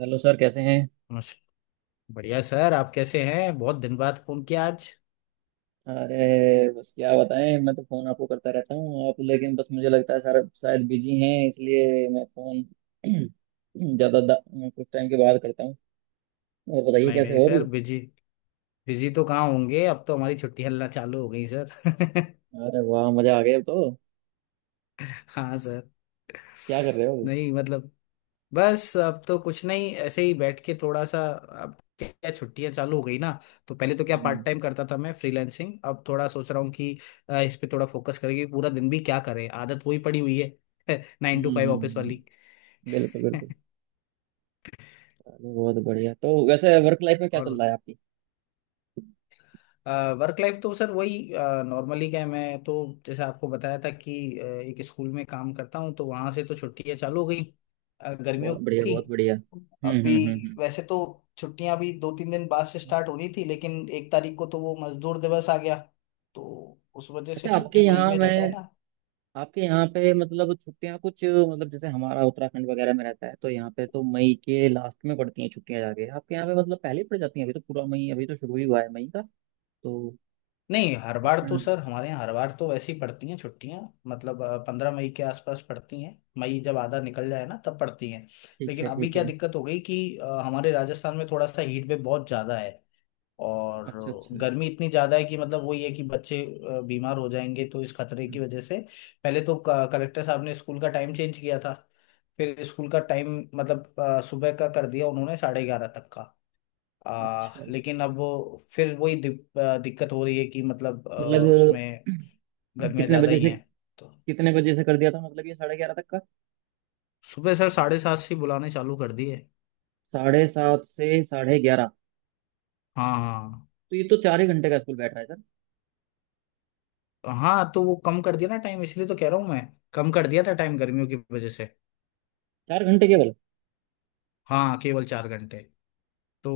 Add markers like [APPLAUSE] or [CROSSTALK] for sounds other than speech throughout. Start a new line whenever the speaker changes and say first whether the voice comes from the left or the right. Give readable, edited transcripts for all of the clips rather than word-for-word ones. right: Hello sir, कैसे हैं।
left: नमस्कार। बढ़िया सर, आप कैसे हैं? बहुत दिन बाद फोन किया आज।
right: अरे बस क्या बताएं, मैं तो फ़ोन आपको करता रहता हूँ आप, लेकिन बस मुझे लगता है सर शायद बिजी हैं, इसलिए मैं फ़ोन [CLEARS THROAT] ज़्यादा दा- कुछ टाइम के बाद करता हूँ। और बताइए
left: नहीं
right: कैसे
left: नहीं
right: हो अभी।
left: सर, बिजी बिजी तो कहाँ होंगे, अब तो हमारी छुट्टी हल्ला चालू हो गई सर।
right: अरे वाह, मज़ा आ गया अब तो।
left: [LAUGHS] हाँ सर।
right: क्या कर रहे हो अभी?
left: नहीं मतलब बस अब तो कुछ नहीं, ऐसे ही बैठ के थोड़ा सा। अब क्या, छुट्टियां चालू हो गई ना, तो पहले तो क्या
right: हम्म,
left: पार्ट
right: हम्म।
left: टाइम करता था मैं फ्रीलांसिंग, अब थोड़ा सोच रहा हूँ कि इस पे थोड़ा फोकस करेंगे। पूरा दिन भी क्या करें, आदत वही पड़ी हुई है। [LAUGHS] नाइन टू फाइव ऑफिस वाली।
right: हम्म। बिल्कुल बिल्कुल। अरे बहुत बढ़िया। तो वैसे वर्क लाइफ में क्या चल
left: और
right: रहा है आपकी?
left: वर्क लाइफ तो सर वही नॉर्मली क्या है, मैं तो जैसे आपको बताया था कि एक स्कूल में काम करता हूँ, तो वहां से तो छुट्टियां चालू हो
right: अच्छा।
left: गई गर्मियों
right: बहुत बढ़िया,
left: की।
right: बहुत बढ़िया। हम्म,
left: अभी
right: हम्म, हम्म,
left: वैसे तो छुट्टियां भी 2-3 दिन बाद से स्टार्ट होनी थी, लेकिन 1 तारीख को तो वो मजदूर दिवस आ गया, तो उस वजह से
right: अच्छा,
left: छुट्टी मई में रहता है ना।
right: आपके यहाँ पे मतलब छुट्टियां कुछ, मतलब जैसे हमारा उत्तराखंड वगैरह में रहता है तो यहाँ पे तो मई के लास्ट में पड़ती हैं छुट्टियां, जाके आपके यहाँ पे मतलब पहले ही पड़ जाती हैं। अभी तो पूरा मई, अभी तो शुरू ही हुआ है मई का। तो
left: नहीं हर बार
right: अच्छा।
left: तो सर, हमारे यहाँ हर बार तो वैसे ही पड़ती हैं छुट्टियाँ। मतलब 15 मई के आसपास पड़ती हैं, मई जब आधा निकल जाए ना तब पड़ती हैं।
right: ठीक
left: लेकिन
right: है
left: अभी
right: ठीक
left: क्या
right: है।
left: दिक्कत हो गई कि हमारे राजस्थान में थोड़ा सा हीट वेव बहुत ज़्यादा है, और
right: अच्छा, अच्छा।
left: गर्मी इतनी ज़्यादा है कि मतलब वही है कि बच्चे बीमार हो जाएंगे, तो इस खतरे
right: हम्म।
left: की वजह से पहले तो कलेक्टर साहब ने स्कूल का टाइम चेंज किया था। फिर स्कूल का टाइम मतलब सुबह का कर दिया उन्होंने 11:30 तक का।
right: अच्छा,
left: लेकिन अब वो फिर वही दिक्कत हो रही है कि मतलब
right: मतलब
left: उसमें
right: [CLEARS THROAT]
left: गर्मियाँ
right: कितने
left: ज़्यादा
right: बजे
left: ही
right: से
left: हैं तो।
right: कितने बजे से कर दिया था, मतलब ये 11:30 तक का?
left: सुबह सर 7:30 से ही बुलाने चालू कर दिए।
right: 7:30 से 11:30?
left: हाँ हाँ
right: तो ये तो 4 ही घंटे का स्कूल बैठ रहा है सर।
left: हाँ तो वो कम कर दिया ना टाइम, इसलिए तो कह रहा हूँ मैं, कम कर दिया था टाइम गर्मियों की वजह से।
right: 4 घंटे केवल?
left: हाँ केवल 4 घंटे। तो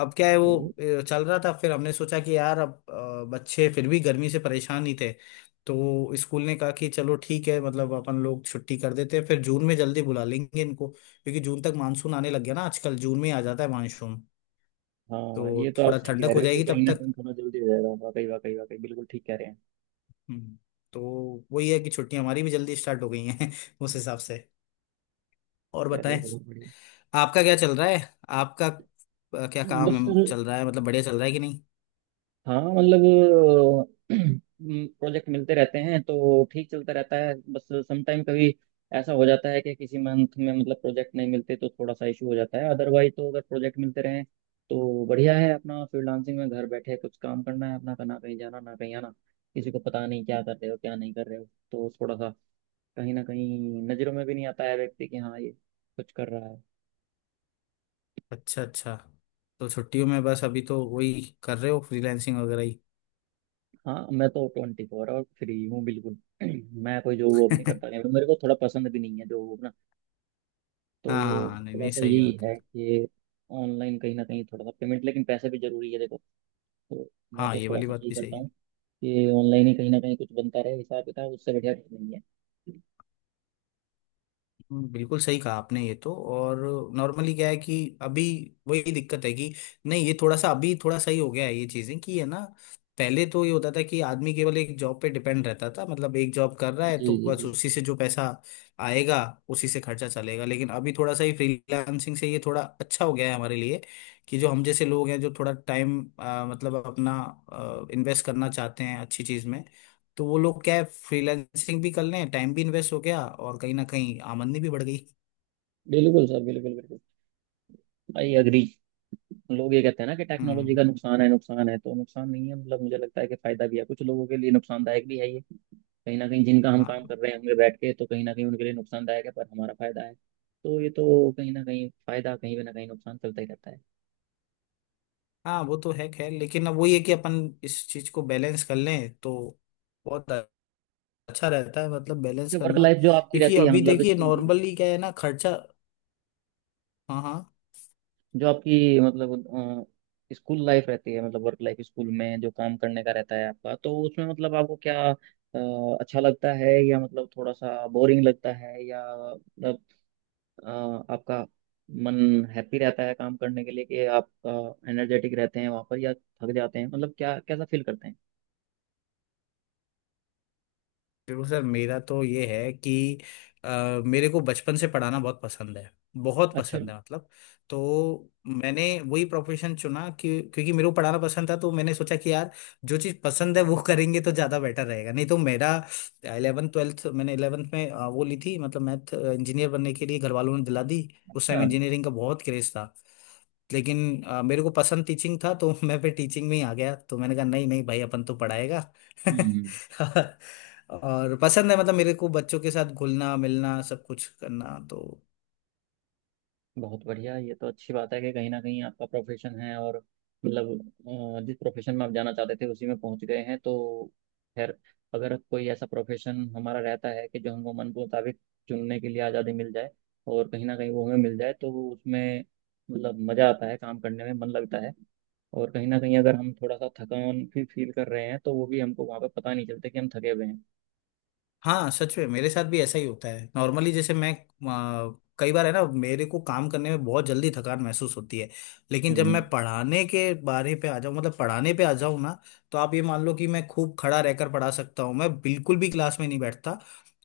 left: अब क्या है वो
right: बढ़िया।
left: चल रहा था, फिर हमने सोचा कि यार अब बच्चे फिर भी गर्मी से परेशान ही थे, तो स्कूल ने कहा कि चलो ठीक है, मतलब अपन लोग छुट्टी कर देते हैं, फिर जून में जल्दी बुला लेंगे इनको, क्योंकि जून तक मानसून आने लग गया ना, आजकल जून में ही आ जाता है मानसून,
right: हाँ, ये
left: तो
right: तो आप
left: थोड़ा
right: सही
left: ठंडक
right: कह
left: हो
right: रहे हो कि
left: जाएगी
right: कहीं
left: तब
right: ना
left: तक।
right: कहीं थोड़ा जल्दी हो जाएगा, वाकई वाकई वाकई बिल्कुल ठीक कह रहे
left: हम्म, तो वही है कि छुट्टियां हमारी भी जल्दी स्टार्ट हो गई हैं। [LAUGHS] उस
right: हैं।
left: हिसाब से। और
right: चलिए
left: बताएं
right: बहुत बढ़िया।
left: आपका क्या चल रहा है, आपका क्या
right: बस
left: काम
right: सर,
left: चल रहा है, मतलब बढ़िया चल रहा है कि नहीं।
right: हाँ मतलब [CLEARS THROAT] प्रोजेक्ट मिलते रहते हैं तो ठीक चलता रहता है। बस समटाइम कभी ऐसा हो जाता है कि किसी मंथ में मतलब प्रोजेक्ट नहीं मिलते तो थोड़ा सा इशू हो जाता है। अदरवाइज तो अगर प्रोजेक्ट मिलते रहें तो बढ़िया है। अपना फ्रीलांसिंग में घर बैठे कुछ काम करना है अपना, का ना कहीं जाना, ना कहीं आना। किसी को पता नहीं क्या कर रहे हो, क्या नहीं कर रहे हो। तो थोड़ा सा कहीं ना कहीं नज़रों में भी नहीं आता है व्यक्ति कि हाँ ये कुछ कर रहा है।
left: अच्छा अच्छा, तो छुट्टियों में बस अभी तो वही कर रहे हो फ्रीलैंसिंग वगैरह ही।
right: हाँ, मैं तो 24 और फ्री हूँ बिल्कुल। [CLEARS THROAT] मैं कोई जॉब वॉब नहीं करता।
left: [LAUGHS]
right: मेरे को थोड़ा पसंद भी नहीं है जॉब वॉब ना। तो
left: हाँ नहीं
right: थोड़ा
left: नहीं
right: सा
left: सही
right: यही
left: बात
right: है
left: है।
right: कि ऑनलाइन कहीं ना कहीं थोड़ा सा पेमेंट, लेकिन पैसे भी जरूरी है देखो। तो मैं
left: हाँ
right: तो
left: ये
right: थोड़ा
left: वाली
right: सा
left: बात
right: यही
left: भी सही
right: करता
left: है।
right: हूँ कि ऑनलाइन ही कहीं ना कहीं कुछ बनता रहे हिसाब किताब, उससे बढ़िया कुछ नहीं है।
left: बिल्कुल सही कहा आपने ये तो। और नॉर्मली क्या है कि अभी वही दिक्कत है कि नहीं, ये थोड़ा सा अभी थोड़ा सही हो गया है ये चीजें, कि है ना, पहले तो ये होता था कि आदमी केवल एक जॉब पे डिपेंड रहता था, मतलब एक जॉब कर रहा है
right: जी
left: तो
right: जी
left: बस
right: जी।
left: उसी से जो पैसा आएगा उसी से खर्चा चलेगा, लेकिन अभी थोड़ा सा ये फ्रीलांसिंग से ये थोड़ा अच्छा हो गया है हमारे लिए, कि जो हम जैसे लोग हैं जो थोड़ा टाइम मतलब अपना इन्वेस्ट करना चाहते हैं अच्छी चीज में, तो वो लोग क्या है फ्रीलांसिंग भी कर लें, टाइम भी इन्वेस्ट हो गया और कहीं ना कहीं आमदनी भी बढ़ गई।
right: बिल्कुल सर, बिल्कुल बिल्कुल। I agree. लोग ये कहते हैं ना कि टेक्नोलॉजी
left: हम्म।
right: का नुकसान है, नुकसान है तो नुकसान नहीं है, मतलब मुझे लगता है कि फायदा भी है, कुछ लोगों के लिए नुकसानदायक भी है। कहीं ना कहीं जिनका हम काम
left: हाँ
right: कर रहे होंगे बैठ के तो कहीं ना कहीं उनके लिए नुकसानदायक है, पर हमारा फायदा है, तो ये तो कहीं ना कहीं फायदा कहीं पे ना कहीं नुकसान चलता ही रहता है।
left: हाँ वो तो है, खैर लेकिन अब वही है कि अपन इस चीज को बैलेंस कर लें तो बहुत अच्छा रहता है मतलब, बैलेंस
right: अच्छा, वर्क
left: करना,
right: लाइफ जो आपकी
left: क्योंकि
right: रहती है
left: अभी
right: मतलब
left: देखिए
right: स्कूल की,
left: नॉर्मली क्या है ना खर्चा। हाँ हाँ
right: जो आपकी मतलब स्कूल लाइफ रहती है मतलब वर्क लाइफ, स्कूल में जो काम करने का रहता है आपका, तो उसमें मतलब आपको क्या अच्छा लगता है या मतलब थोड़ा सा बोरिंग लगता है, या मतलब अ, आपका मन हैप्पी रहता है काम करने के लिए कि आप एनर्जेटिक रहते हैं वहां पर, या थक जाते हैं मतलब क्या कैसा फील करते हैं?
left: बिल्कुल सर, मेरा तो ये है कि अ, मेरे को बचपन से पढ़ाना बहुत पसंद है, बहुत
right: अच्छा।
left: पसंद है मतलब। तो मैंने वही प्रोफेशन चुना कि क्योंकि मेरे को पढ़ाना पसंद था, तो मैंने सोचा कि यार जो चीज़ पसंद है वो करेंगे तो ज़्यादा बेटर रहेगा, नहीं तो मेरा इलेवन ट्वेल्थ मैंने इलेवंथ में वो ली थी, मतलब मैथ, इंजीनियर बनने के लिए घर वालों ने दिला दी। उस
right: अच्छा।
left: टाइम इंजीनियरिंग का बहुत क्रेज था, लेकिन मेरे को पसंद टीचिंग था, तो [LAUGHS] मैं फिर टीचिंग में ही आ गया, तो मैंने कहा नहीं नहीं भाई अपन तो पढ़ाएगा।
right: हम्म।
left: [LAUGHS] और पसंद है मतलब मेरे को बच्चों के साथ घुलना मिलना सब कुछ करना तो।
right: बहुत बढ़िया, ये तो अच्छी बात है कि कहीं ना कहीं आपका प्रोफेशन है और मतलब जिस प्रोफेशन में आप जाना चाहते थे उसी में पहुंच गए हैं, तो खैर। अगर कोई ऐसा प्रोफेशन हमारा रहता है कि जो हमको मन मुताबिक चुनने के लिए आज़ादी मिल जाए, और कहीं ना कहीं वो हमें मिल जाए, तो वो उसमें मतलब मज़ा आता है काम करने में, मन लगता है। और कहीं ना कहीं अगर हम थोड़ा सा थकान भी फील कर रहे हैं, तो वो भी हमको वहाँ पे पता नहीं चलता कि हम थके हुए हैं।
left: हाँ सच में मेरे साथ भी ऐसा ही होता है, नॉर्मली जैसे मैं कई बार है ना मेरे को काम करने में बहुत जल्दी थकान महसूस होती है, लेकिन जब मैं
right: हम्म,
left: पढ़ाने के बारे पे आ जाऊँ मतलब पढ़ाने पे आ जाऊँ ना, तो आप ये मान लो कि मैं खूब खड़ा रहकर पढ़ा सकता हूँ, मैं बिल्कुल भी क्लास में नहीं बैठता,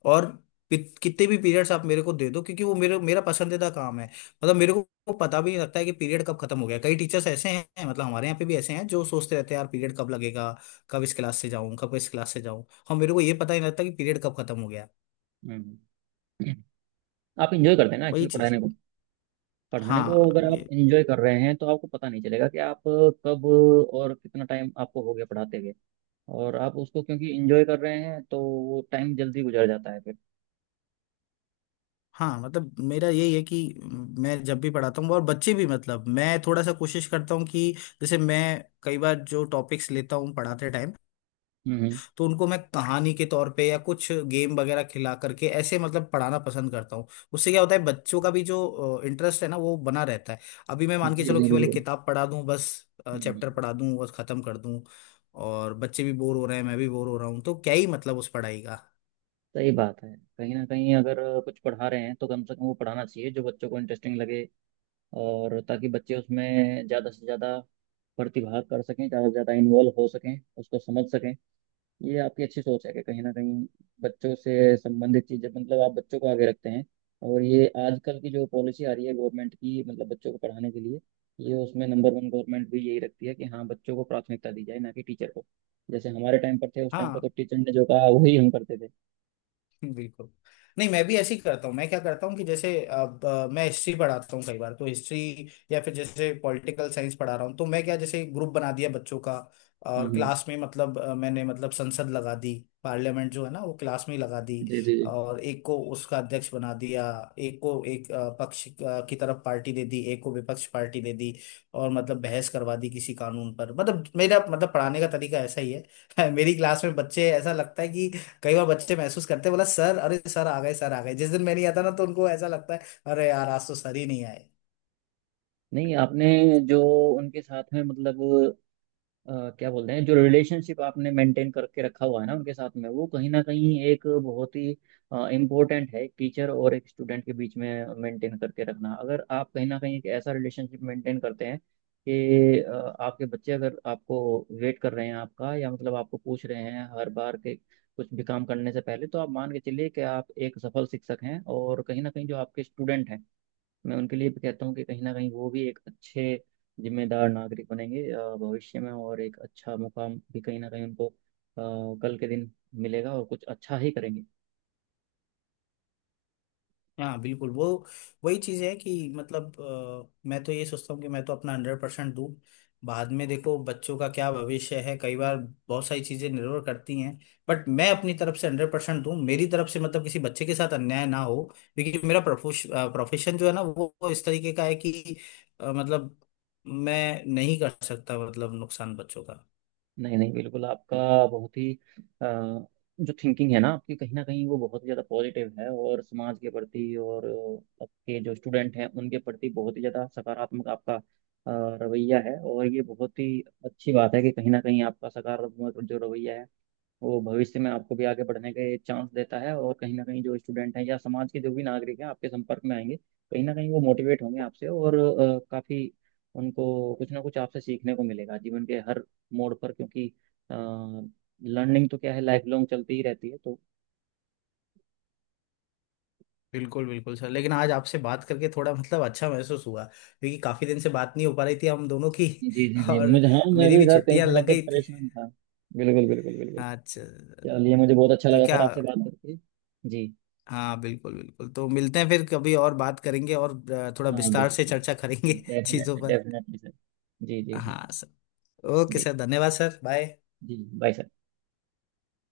left: और कितने भी पीरियड्स आप मेरे को दे दो, क्योंकि वो मेरे मेरा पसंदीदा काम है, मतलब मेरे को पता भी नहीं लगता है कि पीरियड कब खत्म हो गया। कई टीचर्स ऐसे हैं, मतलब हमारे यहाँ पे भी ऐसे हैं, जो सोचते रहते हैं यार पीरियड कब लगेगा, कब इस क्लास से जाऊं कब इस क्लास से जाऊं, और मेरे को ये पता ही नहीं लगता कि पीरियड कब खत्म हो गया।
right: हम्म। हम्म। आप इंजॉय करते हैं
left: तो
right: ना
left: वही
right: एक्चुअली
left: चीज
right: पढ़ाने
left: है।
right: को। पढ़ाने को
left: हाँ
right: अगर आप
left: ये
right: एंजॉय कर रहे हैं तो आपको पता नहीं चलेगा कि आप कब और कितना टाइम आपको हो गया पढ़ाते हुए, और आप उसको क्योंकि एंजॉय कर रहे हैं तो वो टाइम जल्दी गुजर जाता है फिर।
left: हाँ मतलब मेरा यही है कि मैं जब भी पढ़ाता हूँ और बच्चे भी, मतलब मैं थोड़ा सा कोशिश करता हूँ कि जैसे मैं कई बार जो टॉपिक्स लेता हूँ पढ़ाते टाइम,
right: हम्म, हम्म।
left: तो उनको मैं कहानी के तौर पे या कुछ गेम वगैरह खिला करके ऐसे मतलब पढ़ाना पसंद करता हूँ। उससे क्या होता है बच्चों का भी जो इंटरेस्ट है ना वो बना रहता है। अभी मैं मान के
right: जी
left: चलो
right: जी
left: केवल एक
right: बिल्कुल।
left: किताब पढ़ा दूँ, बस
right: हम्म।
left: चैप्टर पढ़ा दूँ बस खत्म कर दूँ, और बच्चे भी बोर हो रहे हैं मैं भी बोर हो रहा हूँ, तो क्या ही मतलब उस पढ़ाई का।
right: सही बात है। कहीं ना कहीं अगर कुछ पढ़ा रहे हैं तो कम से कम वो पढ़ाना चाहिए जो बच्चों को इंटरेस्टिंग लगे, और ताकि बच्चे उसमें ज़्यादा से ज़्यादा प्रतिभाग कर सकें, ज़्यादा से ज़्यादा इन्वॉल्व हो सकें, उसको समझ सकें। ये आपकी अच्छी सोच है कि कहीं ना कहीं बच्चों से संबंधित चीजें मतलब आप बच्चों को आगे रखते हैं। और ये आजकल की जो पॉलिसी आ रही है गवर्नमेंट की मतलब बच्चों को पढ़ाने के लिए, ये उसमें नंबर वन गवर्नमेंट भी यही रखती है कि हाँ बच्चों को प्राथमिकता दी जाए, ना कि टीचर को। जैसे हमारे टाइम पर थे, उस टाइम
left: हाँ
right: पर तो टीचर ने जो कहा वही हम करते थे।
left: बिल्कुल, नहीं मैं भी ऐसे ही करता हूँ। मैं क्या करता हूँ कि जैसे अब मैं हिस्ट्री पढ़ाता हूँ, कई बार तो हिस्ट्री या फिर जैसे पॉलिटिकल साइंस पढ़ा रहा हूँ, तो मैं क्या, जैसे ग्रुप बना दिया बच्चों का, और
right: हम्म,
left: क्लास में मतलब मैंने मतलब संसद लगा दी, पार्लियामेंट जो है ना वो क्लास में ही लगा दी,
right: जी जी जी।
left: और एक को उसका अध्यक्ष बना दिया, एक को एक पक्ष की तरफ पार्टी दे दी, एक को विपक्ष पार्टी दे दी, और मतलब बहस करवा दी किसी कानून पर। मतलब मेरा मतलब पढ़ाने का तरीका ऐसा ही है। [LAUGHS] मेरी क्लास में बच्चे ऐसा लगता है कि कई बार बच्चे महसूस करते हैं, बोला सर अरे सर आ गए सर आ गए, जिस दिन मैं नहीं आता ना तो उनको ऐसा लगता है अरे यार आज तो सर ही नहीं आए।
right: नहीं, आपने जो उनके साथ में मतलब क्या बोलते हैं जो रिलेशनशिप आपने मेंटेन करके रखा हुआ है ना उनके साथ में, वो कहीं ना कहीं एक बहुत ही इम्पोर्टेंट है टीचर और एक स्टूडेंट के बीच में मेंटेन करके रखना। अगर आप कहीं ना कहीं एक ऐसा रिलेशनशिप मेंटेन करते हैं कि आपके बच्चे अगर आपको वेट कर रहे हैं आपका, या मतलब आपको पूछ रहे हैं हर बार के कुछ भी काम करने से पहले, तो आप मान के चलिए कि आप एक सफल शिक्षक हैं। और कहीं ना कहीं जो आपके स्टूडेंट हैं, मैं उनके लिए भी कहता हूँ कि कहीं ना कहीं वो भी एक अच्छे जिम्मेदार नागरिक बनेंगे भविष्य में, और एक अच्छा मुकाम भी कहीं ना कहीं उनको कल के दिन मिलेगा और कुछ अच्छा ही करेंगे।
left: हाँ बिल्कुल, वो वही चीज है कि मतलब मैं तो ये सोचता हूँ कि मैं तो अपना 100% दूँ, बाद में देखो बच्चों का क्या भविष्य है, कई बार बहुत सारी चीजें निर्भर करती हैं, बट मैं अपनी तरफ से 100% दूँ मेरी तरफ से, मतलब किसी बच्चे के साथ अन्याय ना हो, क्योंकि मेरा प्रोफेशन जो है ना वो इस तरीके का है कि मतलब मैं नहीं कर सकता मतलब नुकसान बच्चों का।
right: नहीं नहीं बिल्कुल, आपका बहुत ही जो थिंकिंग है ना आपकी, कहीं ना कहीं वो बहुत ही ज़्यादा पॉजिटिव है, और समाज के प्रति और आपके जो स्टूडेंट हैं उनके प्रति बहुत ही ज़्यादा सकारात्मक आपका रवैया है। और ये बहुत ही अच्छी बात है कि कहीं ना कहीं आपका सकारात्मक जो रवैया है वो भविष्य में आपको भी आगे बढ़ने के चांस देता है। और कहीं ना कहीं जो स्टूडेंट हैं या समाज के जो भी नागरिक हैं आपके संपर्क में आएंगे, कहीं ना कहीं वो मोटिवेट होंगे आपसे, और काफी उनको कुछ ना कुछ आपसे सीखने को मिलेगा जीवन के हर मोड़ पर, क्योंकि लर्निंग तो क्या है लाइफ लॉन्ग चलती ही रहती है तो।
left: बिल्कुल बिल्कुल सर, लेकिन आज आपसे बात करके थोड़ा मतलब अच्छा महसूस हुआ, क्योंकि काफी दिन से बात नहीं हो पा रही थी हम दोनों की।
right: जी जी
left: [LAUGHS]
right: जी,
left: और
right: मुझे, हाँ मैं
left: मेरी
right: भी
left: भी
right: सर कई
left: छुट्टियां
right: दिनों
left: लग
right: से
left: गई थी।
right: परेशान था। बिल्कुल बिल्कुल बिल्कुल।
left: अच्छा।
right: चलिए मुझे बहुत अच्छा
left: तो
right: लगा
left: क्या,
right: सर आपसे बात करके। जी।
left: हाँ बिल्कुल बिल्कुल, तो मिलते हैं फिर कभी और बात करेंगे और थोड़ा
right: हाँ
left: विस्तार
right: बिल्कुल
left: से
right: सर,
left: चर्चा करेंगे [LAUGHS] चीजों
right: डेफिनेटली
left: पर।
right: Definitely sir. जी जी जी।
left: हाँ सर। ओके
right: जी।
left: सर, धन्यवाद सर, बाय।
right: जी बाय सर।